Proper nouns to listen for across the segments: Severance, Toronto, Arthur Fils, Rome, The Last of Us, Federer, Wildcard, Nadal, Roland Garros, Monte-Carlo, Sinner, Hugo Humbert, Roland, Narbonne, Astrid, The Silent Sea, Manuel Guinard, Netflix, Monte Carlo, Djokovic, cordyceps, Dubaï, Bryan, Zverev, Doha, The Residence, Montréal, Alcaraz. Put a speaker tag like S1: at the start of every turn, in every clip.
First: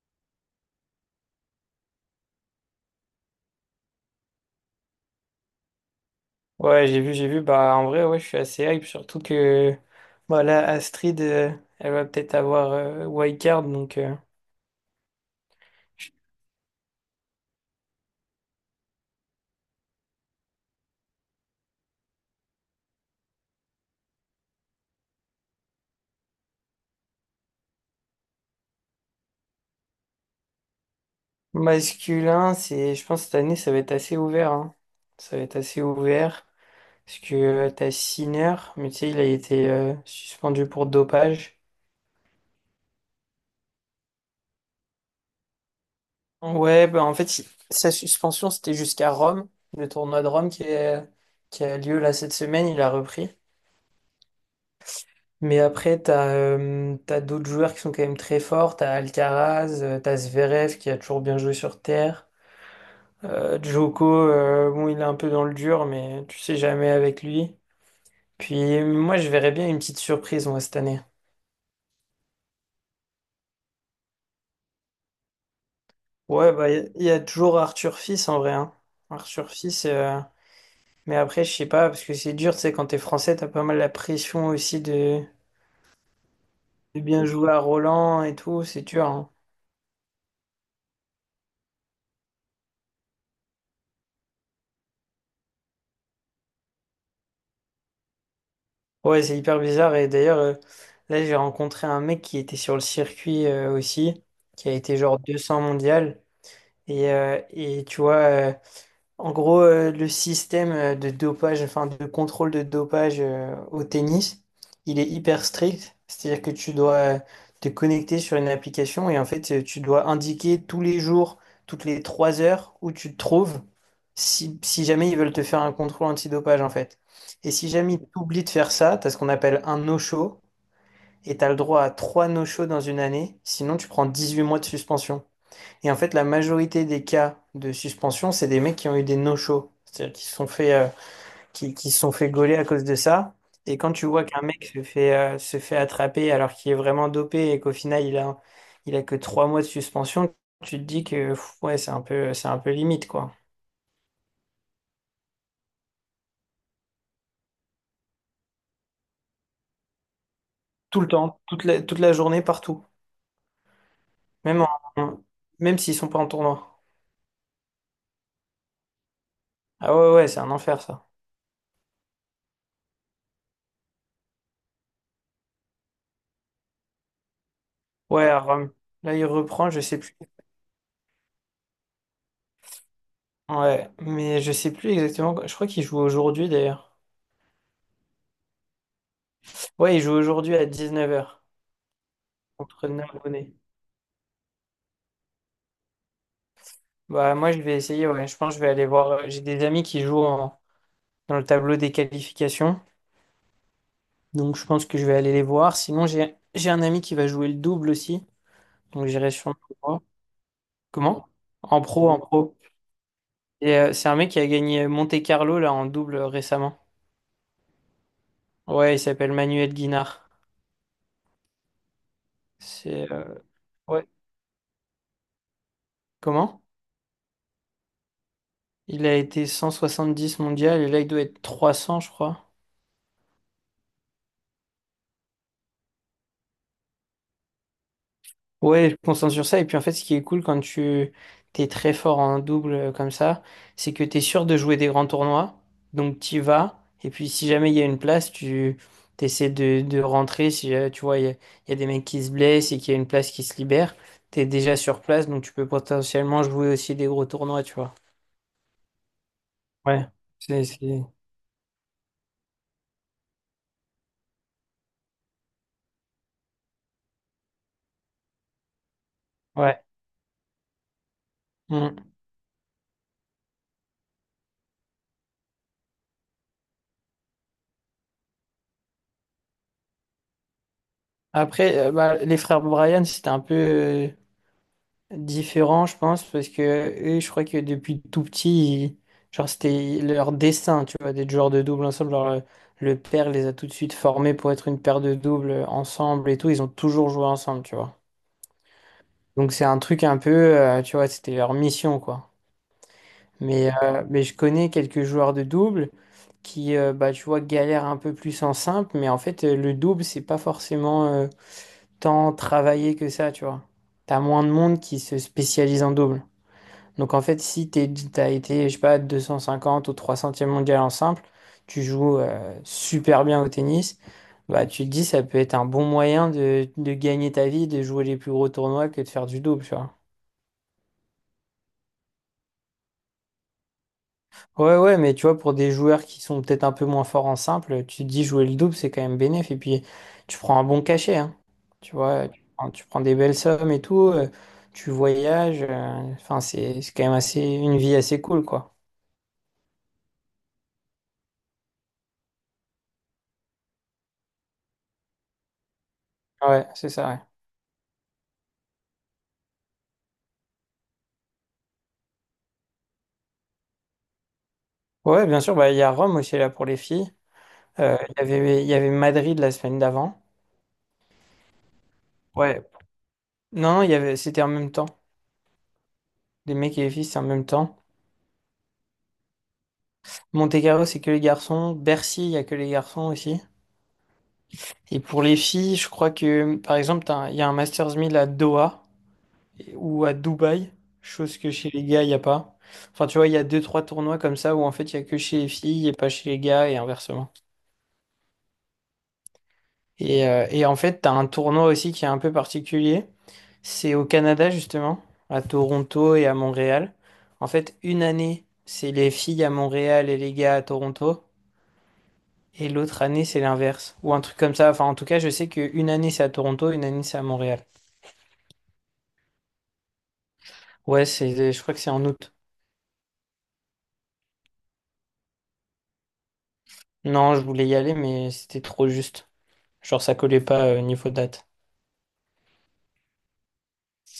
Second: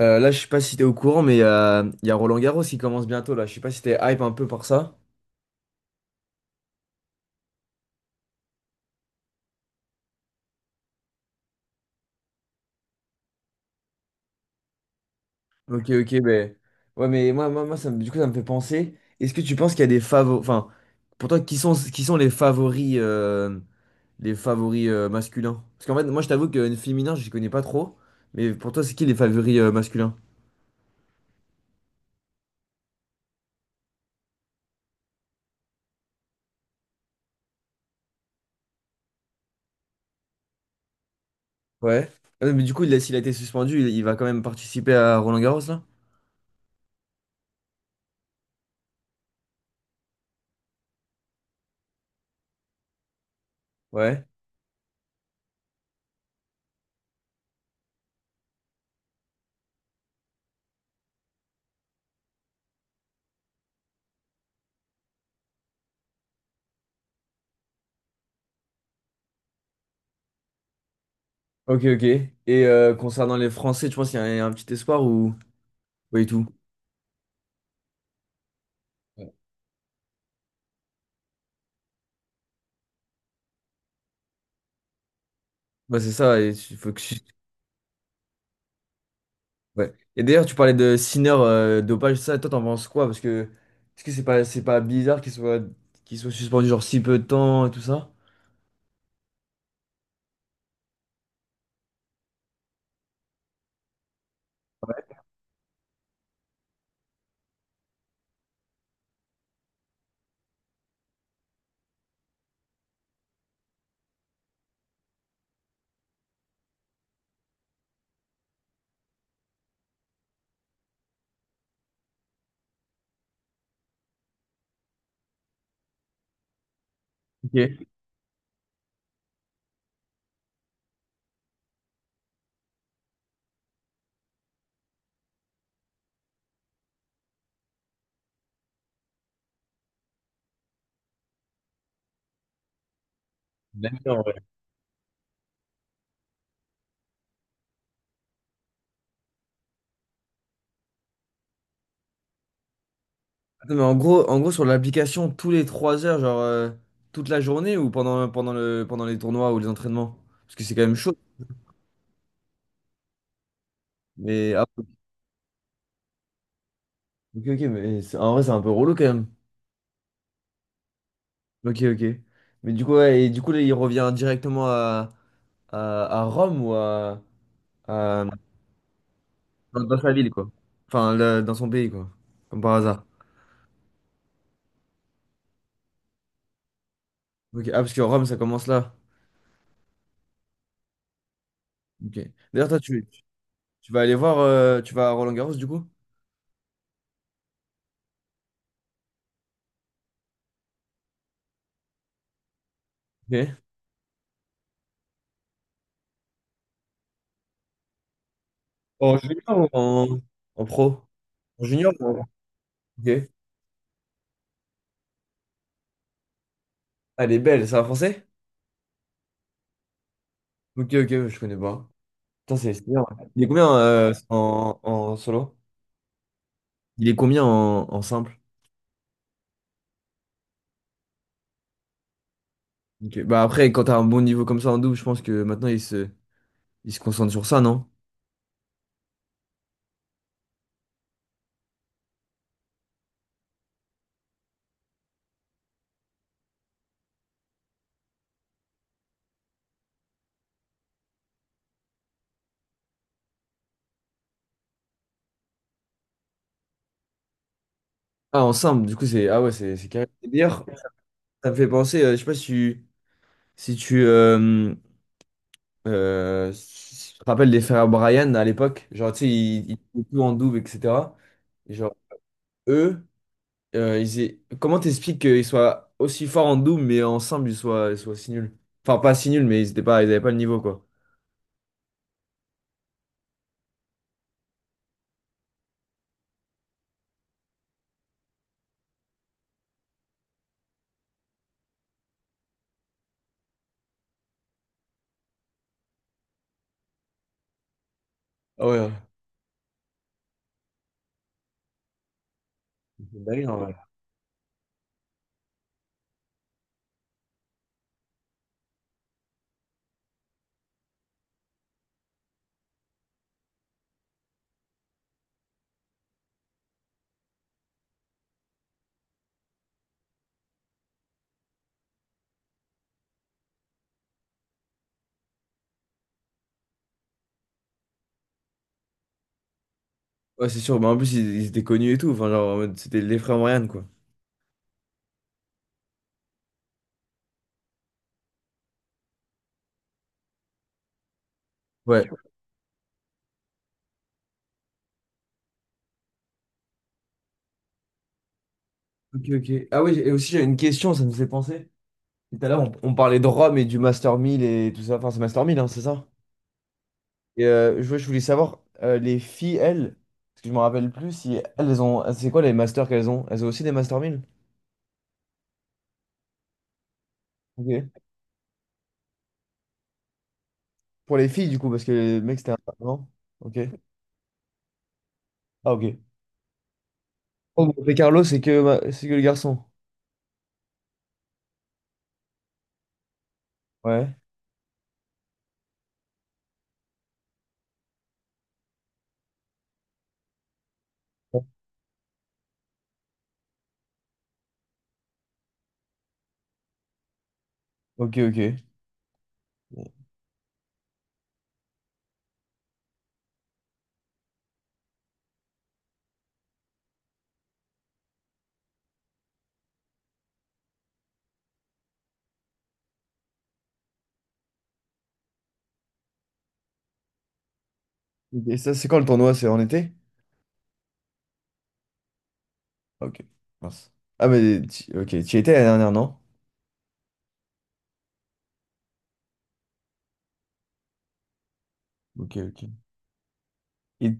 S1: Là, je sais pas si t'es au courant, mais il y a Roland Garros qui commence bientôt là. Je sais pas si t'es hype un peu par ça.
S2: Ouais, j'ai vu, j'ai vu. Bah, en vrai, ouais, je suis assez hype, surtout que bah, là, Astrid, elle va peut-être avoir Wildcard, donc
S1: Ok, ok, ben ouais, mais moi, du coup, ça me fait penser. Est-ce que tu penses qu'il y a des favoris, enfin, pour toi, qui sont les favoris masculins? Parce qu'en fait, moi, je t'avoue que féminin, je connais pas trop. Mais pour toi, c'est qui les favoris masculins?
S2: masculin, c'est, je pense que cette année, ça va être assez ouvert, hein. Ça va être assez ouvert, parce que t'as Sinner, mais tu sais, il a été suspendu pour dopage.
S1: Ouais. Mais du coup, s'il a été suspendu, il va quand même participer à Roland Garros là?
S2: Ouais, bah, en fait, sa suspension, c'était jusqu'à Rome, le tournoi de Rome qui a lieu là cette semaine, il a repris.
S1: Ouais.
S2: Mais après, t'as d'autres joueurs qui sont quand même très forts. T'as Alcaraz, t'as Zverev qui a toujours bien joué sur terre. Djoko, bon, il est un peu dans le dur, mais tu sais jamais avec lui. Puis moi, je verrais bien une petite surprise moi cette année.
S1: Ok, ok. Et concernant les Français, tu penses qu'il y a un petit espoir ou pas du tout?
S2: Ouais, bah il y a toujours Arthur Fils en vrai, hein. Arthur Fils, mais après, je sais pas parce que c'est dur. Tu sais, quand t'es français, t'as pas mal la pression aussi de,
S1: Bah, c'est ça, et il faut que
S2: de
S1: tu-
S2: bien jouer à Roland et tout. C'est dur, hein.
S1: ouais. Et d'ailleurs, tu parlais de Sinner, dopage, ça, toi, t'en penses quoi? Parce que, est-ce que c'est pas bizarre qu'il soit suspendu, genre, si peu de temps et tout ça?
S2: Ouais, c'est hyper bizarre. Et d'ailleurs, là, j'ai rencontré un mec qui était sur le circuit aussi, qui a été genre 200 mondial. Et tu vois, en gros, le système de dopage, enfin de contrôle de dopage au tennis, il est hyper strict. C'est-à-dire que tu dois te connecter sur une application et en fait, tu dois indiquer tous les jours, toutes les 3 heures où tu te trouves, si jamais ils veulent te faire un contrôle antidopage en fait. Et si
S1: Ok.
S2: jamais tu oublies de faire ça, tu as ce qu'on appelle un no-show et tu as le droit à trois no-shows dans une année. Sinon, tu prends 18 mois de suspension. Et en fait, la majorité des cas de suspension, c'est des mecs qui ont eu des no-shows. C'est-à-dire qui se sont fait, qui se sont fait gauler à cause de ça. Et quand tu vois qu'un mec se fait attraper alors qu'il est vraiment dopé et qu'au final, il a que 3 mois de suspension, tu te dis que ouais, c'est un peu limite, quoi.
S1: Non, mais en gros, sur l'application, tous les 3 heures, genre, toute la journée ou pendant pendant les tournois ou les entraînements? Parce que c'est quand même
S2: Tout le
S1: chaud.
S2: temps, toute la journée, partout.
S1: Mais,
S2: Même
S1: ah,
S2: en, même s'ils sont pas en tournoi.
S1: ok, ok, mais en vrai, c'est un peu relou quand même.
S2: Ah ouais, ouais, c'est un enfer, ça.
S1: Ok, ok. Mais du coup, ouais, et du coup, là, il revient directement à Rome ou à-
S2: Ouais, à Rome. Là, il reprend, je
S1: dans, dans
S2: sais
S1: sa
S2: plus.
S1: ville, quoi. Enfin, dans son pays, quoi. Comme par hasard.
S2: Ouais, mais je sais plus exactement. Je crois qu'il joue aujourd'hui, d'ailleurs.
S1: Ok. Ah, parce que Rome, ça commence là.
S2: Ouais, il joue aujourd'hui à 19 h
S1: Ok. D'ailleurs,
S2: contre Narbonne.
S1: tu vas aller voir, tu vas à Roland-Garros, du coup?
S2: Bah, moi, je vais essayer, ouais. Je pense que je vais aller voir. J'ai des amis qui jouent dans le tableau des qualifications.
S1: Ok.
S2: Donc, je pense que je vais aller les voir. Sinon, j'ai un ami qui va jouer le double aussi. Donc,
S1: En
S2: j'irai sûrement
S1: junior ou
S2: le voir.
S1: en pro?
S2: Comment?
S1: En
S2: En
S1: junior ou
S2: pro, en
S1: en...
S2: pro.
S1: Ok.
S2: Et c'est un mec qui a gagné Monte-Carlo là en double récemment.
S1: Ah, elle est belle, c'est un français?
S2: Ouais, il s'appelle Manuel Guinard.
S1: Ok, ok, je connais pas. Putain, c'est bien.
S2: C'est.
S1: Il est combien
S2: Ouais.
S1: en, en solo?
S2: Comment?
S1: Il est combien en simple?
S2: Il a été 170 mondial et là, il doit être 300, je crois.
S1: Ok. Bah après, quand t'as un bon niveau comme ça en double, je pense que maintenant, il se concentre sur ça, non?
S2: Ouais, je me concentre sur ça. Et puis en fait, ce qui est cool quand tu t'es très fort en double comme ça, c'est que t'es sûr de jouer des grands tournois. Donc t'y vas. Et puis si jamais il y a une place, tu t'essaies de rentrer. Si tu vois, il y a des mecs qui se blessent et qu'il y a une place qui se libère, t'es déjà sur place. Donc tu peux potentiellement jouer aussi des gros tournois, tu vois.
S1: Ah, en simple, du coup, c'est... Ah ouais, c'est carré.
S2: Ouais.
S1: Et d'ailleurs,
S2: C'est, c'est...
S1: ça me fait penser, je sais pas si tu... Si tu, euh, Si tu te rappelles des frères Bryan à l'époque, genre, tu sais, ils
S2: Ouais.
S1: faisaient tout en double, etc. Et genre,
S2: Mm.
S1: eux, comment t'expliques qu'ils soient aussi forts en double, mais ensemble, ils soient si nuls? Enfin, pas si nuls, mais ils étaient pas, ils avaient pas le niveau, quoi.
S2: Après, bah, les frères Bryan, c'était un peu, différent, je pense, parce que eux, je crois que depuis tout petit, genre, c'était leur destin, tu vois, d'être joueurs de double ensemble. Genre, le père les a tout de suite formés pour être une paire de doubles ensemble et tout. Ils ont toujours joué ensemble, tu vois.
S1: Ah ouais, ouais.
S2: Donc, c'est un truc un peu, tu vois, c'était leur mission, quoi.
S1: C'est une dinguerie, en
S2: Mais,
S1: vrai.
S2: euh, mais je connais quelques joueurs de double qui, bah, tu vois, galèrent un peu plus en simple, mais en fait, le double, c'est pas forcément tant travaillé que ça, tu vois. T'as moins de monde qui se spécialise en double. Donc en fait, si t'es, t'as été, je sais pas, 250 ou 300e mondial en simple, tu joues super bien au tennis, bah tu te dis ça peut être un bon moyen de gagner ta vie, de jouer les plus gros tournois que de faire du double, tu vois.
S1: Ouais, c'est sûr. Bah, en plus, ils étaient connus et tout. Enfin, genre, en mode, c'était les frères Marianne, quoi.
S2: Ouais, ouais, mais tu vois, pour des joueurs qui sont peut-être un peu moins forts en simple, tu te dis jouer le double, c'est quand même bénéf, et puis tu prends un bon cachet, hein. Tu
S1: Ouais.
S2: vois, tu prends des belles sommes et tout, tu voyages, enfin c'est quand même assez une vie assez cool, quoi.
S1: Ok, ok. Ah oui, et aussi, j'ai une question, ça me fait penser. Tout à l'heure, on parlait de Rome et du Master 1000 et tout ça. Enfin, c'est Master 1000, hein, c'est ça?
S2: Ouais, c'est ça, ouais.
S1: Et ouais, je voulais savoir, les filles, elles, parce que je me rappelle plus, si elles ont. C'est quoi les masters qu'elles ont? Elles ont aussi des Master 1000?
S2: Ouais, bien sûr, bah, il y a Rome aussi là pour les filles. Euh,
S1: Ok.
S2: Il y avait, il y avait Madrid la semaine d'avant.
S1: Pour les filles, du coup, parce que les mecs, c'était un.
S2: Ouais.
S1: Non? Ok.
S2: Non, non, c'était en même temps.
S1: Ah, ok.
S2: Les mecs et les filles, c'est en même
S1: Oh,
S2: temps.
S1: Monte Carlo, c'est que, c'est que le garçon.
S2: Monte-Carlo, c'est que les garçons. Bercy, il y a que les garçons aussi.
S1: Ouais.
S2: Et pour les filles, je crois que, par exemple, il y a un Masters 1000 à Doha ou à Dubaï, chose que chez les gars, il n'y a pas. Enfin, tu vois, il y a deux, trois tournois comme ça où en fait, il y a que chez les filles et pas chez les gars et inversement.
S1: Ok, ok.
S2: Et en fait, t'as un tournoi aussi qui est un peu particulier. C'est au Canada, justement, à Toronto et à Montréal. En fait, une année, c'est les filles à Montréal et les gars à Toronto. Et l'autre année, c'est l'inverse. Ou un truc comme ça. Enfin, en tout cas, je sais qu'une année, c'est à Toronto, une année, c'est à Montréal.
S1: Et ça, c'est quand le tournoi? C'est en été?
S2: Ouais, c'est, je crois que c'est en août.
S1: Ok, mince. Ah, ok, tu y étais la dernière, non?
S2: Non, je voulais y aller, mais c'était trop juste. Genre, ça collait pas au niveau date.
S1: Ok, ok. Et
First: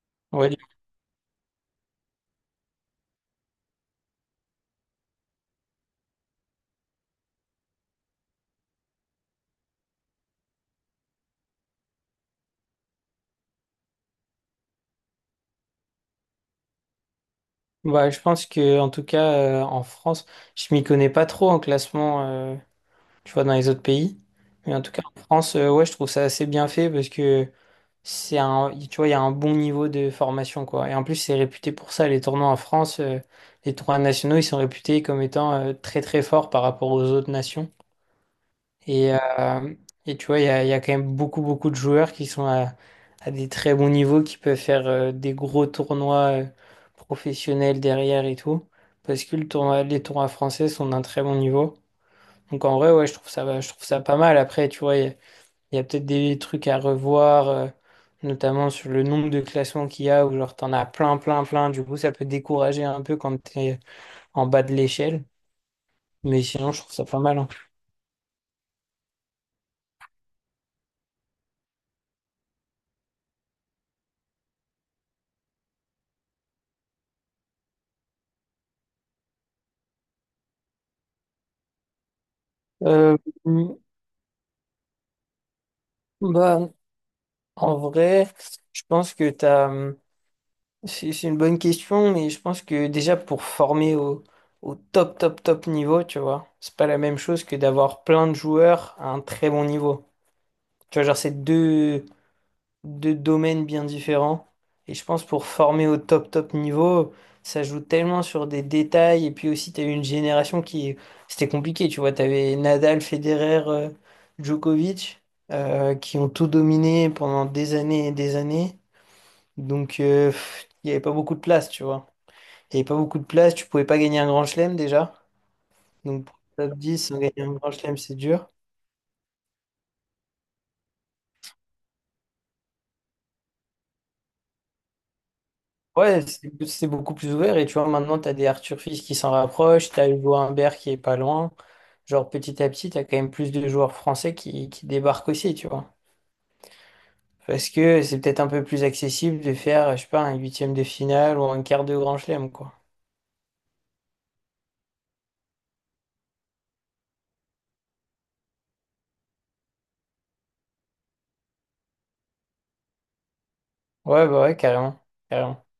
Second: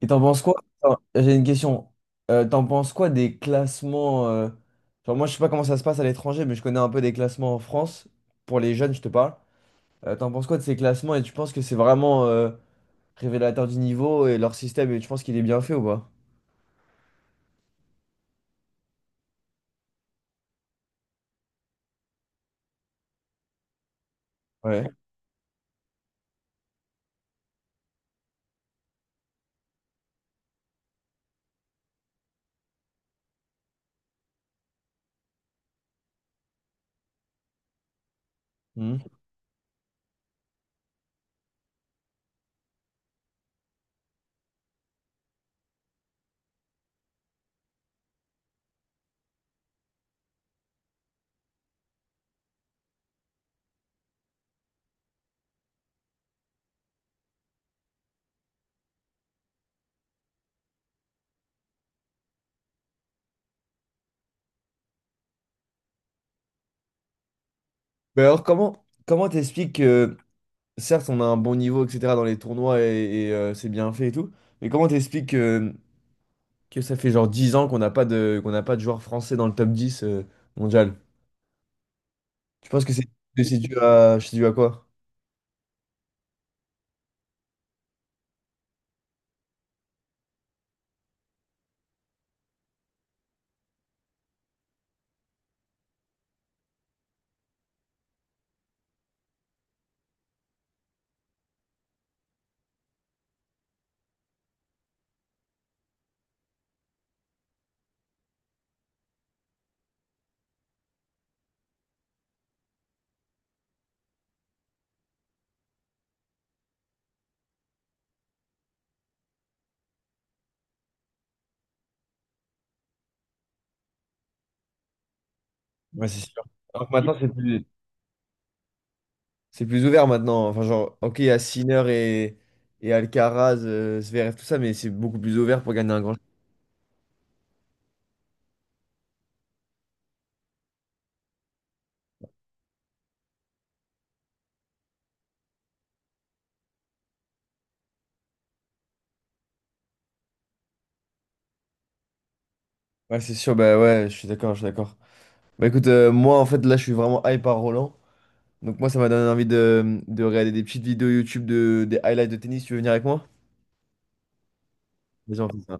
S1: t'en penses quoi?
S2: Ouais,
S1: Attends, j'ai une question. T'en penses quoi des classements genre, moi, je sais pas comment ça se passe à l'étranger, mais je connais un peu des classements en France. Pour les jeunes, je te parle. T'en penses quoi de ces classements et tu penses que c'est vraiment révélateur du niveau et leur système et tu penses qu'il est bien fait ou pas?
S2: bah, je pense que, en tout cas, en France, je m'y connais pas trop en classement. euh, tu vois, dans les autres pays. Mais en
S1: Ouais.
S2: tout cas, en France, ouais, je trouve ça assez bien fait parce que c'est un, tu vois, il y a un bon niveau de formation, quoi. Et en plus, c'est réputé pour ça. Les tournois en France, les tournois nationaux, ils sont réputés comme étant très, très forts par rapport aux autres nations.
S1: Mhm.
S2: Et, euh, et tu vois, il y a quand même beaucoup, beaucoup de joueurs qui sont à des très bons niveaux, qui peuvent faire des gros tournois professionnels derrière et tout. Parce que les tournois français sont d'un très bon niveau. Donc en vrai, ouais, je trouve ça pas mal. Après, tu vois, il y a peut-être des trucs à revoir, notamment sur le nombre de classements qu'il y a, où genre t'en as plein, plein, plein. Du coup, ça peut décourager un peu quand t'es en bas de l'échelle. Mais sinon, je trouve ça pas mal, hein.
S1: Mais alors, comment t'expliques que, certes, on a un bon niveau, etc., dans les tournois c'est bien fait et tout, mais comment t'expliques que. Que ça fait genre 10 ans qu'on n'a pas de joueur français dans le top 10 mondial. Tu penses que
S2: Euh, mm,
S1: c'est dû à quoi?
S2: bah, en vrai, je pense que t'as, c'est une bonne question, mais je pense que déjà pour former au top, top, top niveau, tu vois, c'est pas la même chose que d'avoir plein de joueurs à un très bon niveau. Tu vois, genre, c'est deux domaines bien différents. Et je pense pour former au top top niveau, ça joue tellement sur des détails. Et puis aussi, tu as eu une génération C'était compliqué, tu vois. Tu avais Nadal, Federer, Djokovic, qui ont tout dominé pendant des années et des années. Donc, il n'y avait pas beaucoup de place, tu vois. Il n'y avait pas beaucoup de place, tu pouvais pas gagner un grand chelem déjà.
S1: Ouais, c'est
S2: Donc, pour
S1: sûr.
S2: le top
S1: Alors que
S2: 10
S1: maintenant,
S2: sans gagner un grand chelem, c'est dur.
S1: c'est plus ouvert maintenant. Enfin, genre, ok, il y a Sinner et Alcaraz, Zverev, tout ça, mais c'est beaucoup plus ouvert pour gagner un grand.
S2: Ouais, c'est beaucoup plus ouvert et tu vois, maintenant, t'as des Arthur Fils qui s'en rapprochent, t'as Hugo Humbert qui est pas loin. Genre, petit à petit, t'as quand même plus de joueurs français qui débarquent aussi, tu vois. Parce que c'est peut-être un peu plus accessible de faire, je sais pas, un huitième de finale ou un quart de grand chelem, quoi.
S1: Ouais, c'est sûr, bah ouais, je suis d'accord. Bah écoute, moi en fait là je suis vraiment hype par Roland. Donc moi ça m'a donné envie de regarder des petites vidéos YouTube de, des highlights de tennis. Tu veux venir avec moi?
S2: Ouais, bah ouais, carrément.
S1: Vas-y, on fait
S2: Carrément.
S1: ça.